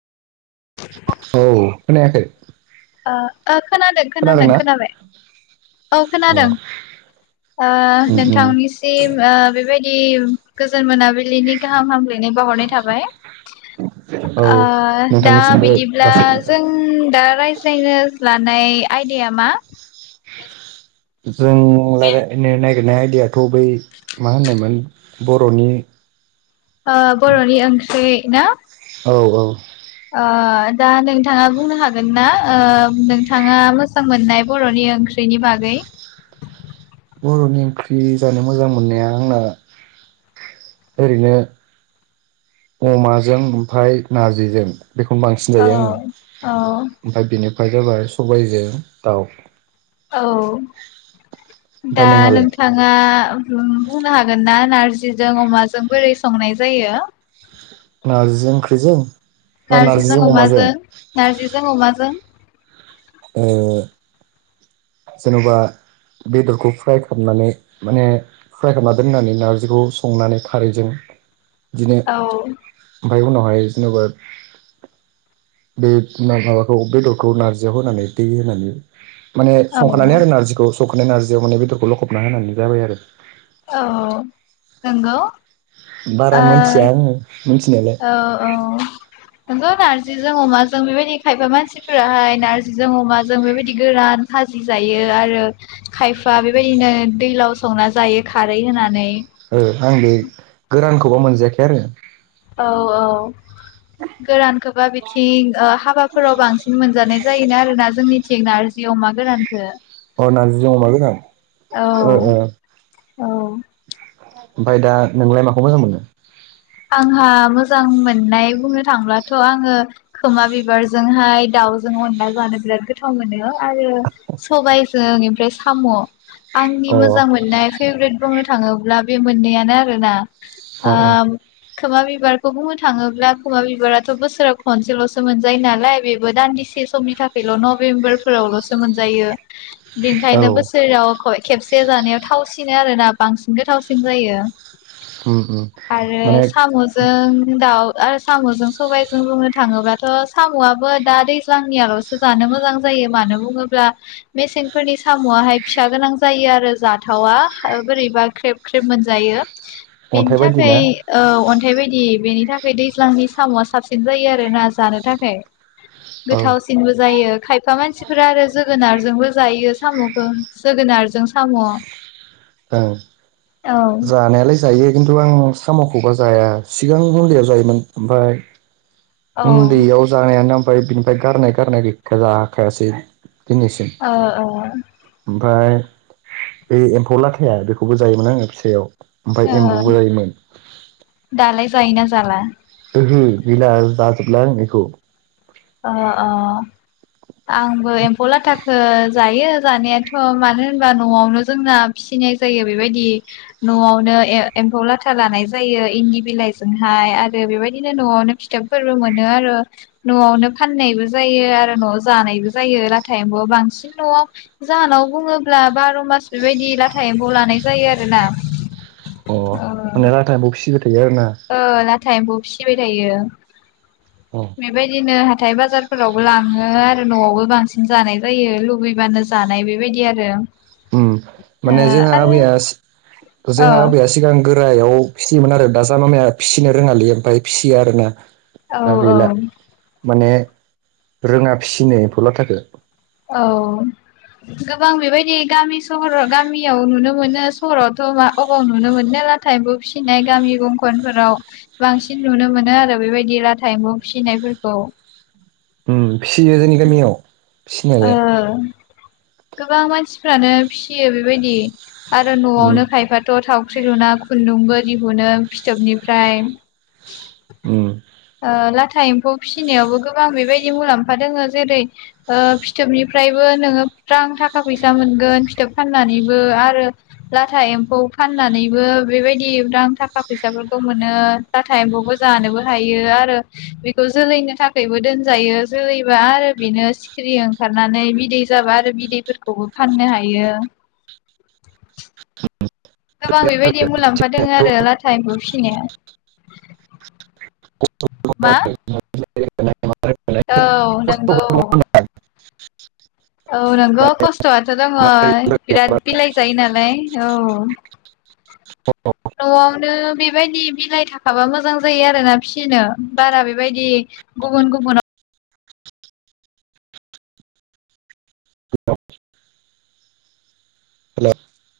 औ खोनायाखै आ ओ खोनादों खोनादों खोनादोंना खोनाबाय औ अ खोनादों ओ उम उम नोंथांनिसिम ओ बेबायदि गोजोन मोनाबि लिनि गाहाम हामलायनाय बावहरनाय थाबाय औ आ दा नोंथांनिसिमबो बिदिब्ला जासिहरनाय जों दा रायज लानाय आयदाया मा थाबाय जों रायलायनो नागिरनाय दायाथ बै मा होननायमोन बरनि ओ बरनि ओंख्रि ना औ औ ओ दा नोंथाङा बुंनो हागोन ना ओ नोंथाङा मोजां मोननाय बरनि ओंख्रि बिनि बागै [inaudible] बरनि ओंख्रि जानो मोजां मोननाया आंना ओरैनो अमाजों ओमफाय नारजिजों बेखौनो बांसिन औ जायो आङो औ ओमफाय बेनिफाय जाबाय सबाइजों दाउ औ ओमफ्राय दा नोंहालाय नोंथाङा बुंनो हागोन ना नारजिजों अमाजों बोरै संनाय जायो नारजिजों ओंख्रिजों नारजिजों अमाजों नारजिजों अमाजों ओ जेनबा बेदरखौ फ्राय खालामनानै माने फ्राय खालामना दोननानै नारजिखौ संनानै खारैजों [inaudible] औ फाय उनावहाय जेनबा बे माबा माबाखौ बेदरखौ नारजियाव होनानै दै होनानै माने औ संखानानै आरो नारजिखौ संखानाय नारजियाव माने बेदरखौ लखबना होनानै जाबाय आरो औ नंगौ बारा ओ मोनथिया आङो मिथिनायालाय औ औ नोंगौ नारजिजों अमाजों बेबायदि खायबा मानसिफ्राहाय नारजिजों अमाजों बेबायदि गोरान जि जायो आरो खायफा बेबायदिनो दैलाव संना जायो खारै होनानै ओ आं बे गोरानखौबा मोनजायाखै आरो औ औ [inaudible] गोरानखोबा बिथिं ओ हाबाफोराव बांसिन मोनजानाय जायोना आरोना जोंनिथिं नार जि अमा गोरानखो अ नारजिजों अमा गोरान औ औ ओमफाय दा नोंलाय माखौ मोजां मोनो आंहा मोजां मोननाय बुंनो थांब्लाथ आङो खोमा बिबारजोंहाय दाउज जों अनला जानो बिराद गोथाव मोनो आरो सबबायजों ओमफ्राय साम'। आंनि अ मोजां मोननाय फेभरेट बुंनो थाङोब्ला बे मोननैयानो आरोना। अ आ खोमा बिबारखौ बुंनो थाङोब्ला खोमा बिबाराथ' बोसोराव खनसेल'सो मोनजायो नालाय बेबो दान्दि इसे समनि थाखायल' नभेम्बरफोरावल'सो मोनजायो। अ औ बेनिखायनो बोसोराव खेबसे से जानायाव थावसिनो आरोोना बांसिनखौ थावसिन जायो। उम-उम आरो माने साम'जों दा आरो साम'जों सबायजों बुंनो थाङोबाथ' साम'आबो दा दैज्लांनियाल'सो जानो मोजां जायो मानो बुङोब्ला मेसेंफोरनि साम'आाहाय फिसा गोनां जायो आरो जाथावा बोरैबा ख्रेब ख्रेब मोनजायो। बेनि अन्थाइ बायदि थाखाय ना? औ अन्थाइ बायदि बेनि थाखाय दैज्लांनि साम'आ साबसिन जायो आरो ना जानो थाखाय। औ गोथावसिनबो जायो खायफा मानसिफोरा आरो जोगोनारजोंबो जायो साम'खौ जोगोनारजों साम' औ औ औ जानायालाय जायो खिन्थु आं साम'खौबा जाया सिगां उन्दैयाव जायोमोन ओमफ्राय ओ उन्दैयाव जानायानो ओमफ्राय बिनिफ्राय गारनाय गारनाय गैखा जाखायासै। दिनैसिम ओ ओ ओमफ्राय बे एम्फौ लाथाया बेखौबो जायोमोन आङो फिसायाव। ओमफ्राय एम्बौबो जायोमोन। दालाय जायोना जाला? ओहो गैला जाजोब्ला आं एखौ। अ-अ आंबो एम्फौ लाथाखो जायो जानायाथ' मानो होनबा न'आवनो जोंना फिसिनाय जायो बेबायदि न'आवनो एम्फौ लाथा लानाय जायो इन्दि बिलाइजोंहाय आरो बेबायदिनो न'आवनो फिथोब फोरबो मोनो आरो न'आवनो फाननायबो जायो आरो न'आव जानायबो जायो लाथा एमफौवा बांसिन न'आव जाहानाव बुङोब्ला ब्ला बार' मास बेबायदि लाथा एम्फौ लानाय जायो आरोना। अ ओ माने लाथा एमफौ फिसिबाय थायो आरो ना ओ लाथा एम्फौ फिसिबाय थायो अ बेबायदिनो हाथाइ बाजारफोरावबो लाङो आरो न'आवबो बांसिन जानाय जायो लुबैबानो जानाय बेबायदि आरो। ओम माने जोंहा आबैया ओ आरो ओ जोंहा आबैया सिगां गोरायाव फिसियोमोन आरो दाजा मामाया फिसिनो रोङालै ओमफाय फिसियो आरोना। दा औ गैला माने रोङा फिसिनो एम्फौ लाथाखो। औ गोबां बेबायदि गामि सहराव गामियाव नुनो मोनो सहरावथ' मा अबाव नुनो मोननो। लाथा एफौ फिसिनाय गामि गंखनफोराव बांसिन नुनो मोनो आरो बेबायदि लाथा इमफौ फिसि नायफोरखौ। उ फिसियो जोंनि गामियाव। ओ फिसिनायालाय गोबां मानसिफ्रानो फियो बेबायदि। आरो उम न'आवनो खायफाथ' थाव ख्रि लुना खुन्दुंबो दिहुनो फिथोबनिफ्राय। उम ओ लाथा एम्फौ फिसिनायावबो गोबां बेबायदि मुलाम्फा दङो जेरै फिथोबनिफ्रायबो नोङो थाखा फैसा मोनगोन फिथोब फाननानैबो आरो लाथा एमौ फाननानै नैबो बेबायदि रां थाखा फैसाफोरखौ मोनो लाथा एम्फौबो जानोबो हायो। आरो बेखौ जोलैनो थाखायबो दोनजायो जोलैबा आरो बेनो सिखिरि ओंखारना नानै बिदै जाबा आरो बिदैफोरखौबो फाननो हायो। [inaudible] गोबां बेबायदि मुलाम्फा दोङो आरो लाथा एम्फौ फिसिनाया। मा औ नंगौ [unintelligible] औ नोंगौ खस्थआथ' दङ बिराद बिलाइ जायो नालाय औ औ नो बेबायदि बिलाइ थाखाबा मोजां जायो आरोना फिसिनो बारा बेबायदि गुबुन गुबुन [unintelligible] [unintelligible] हेलौ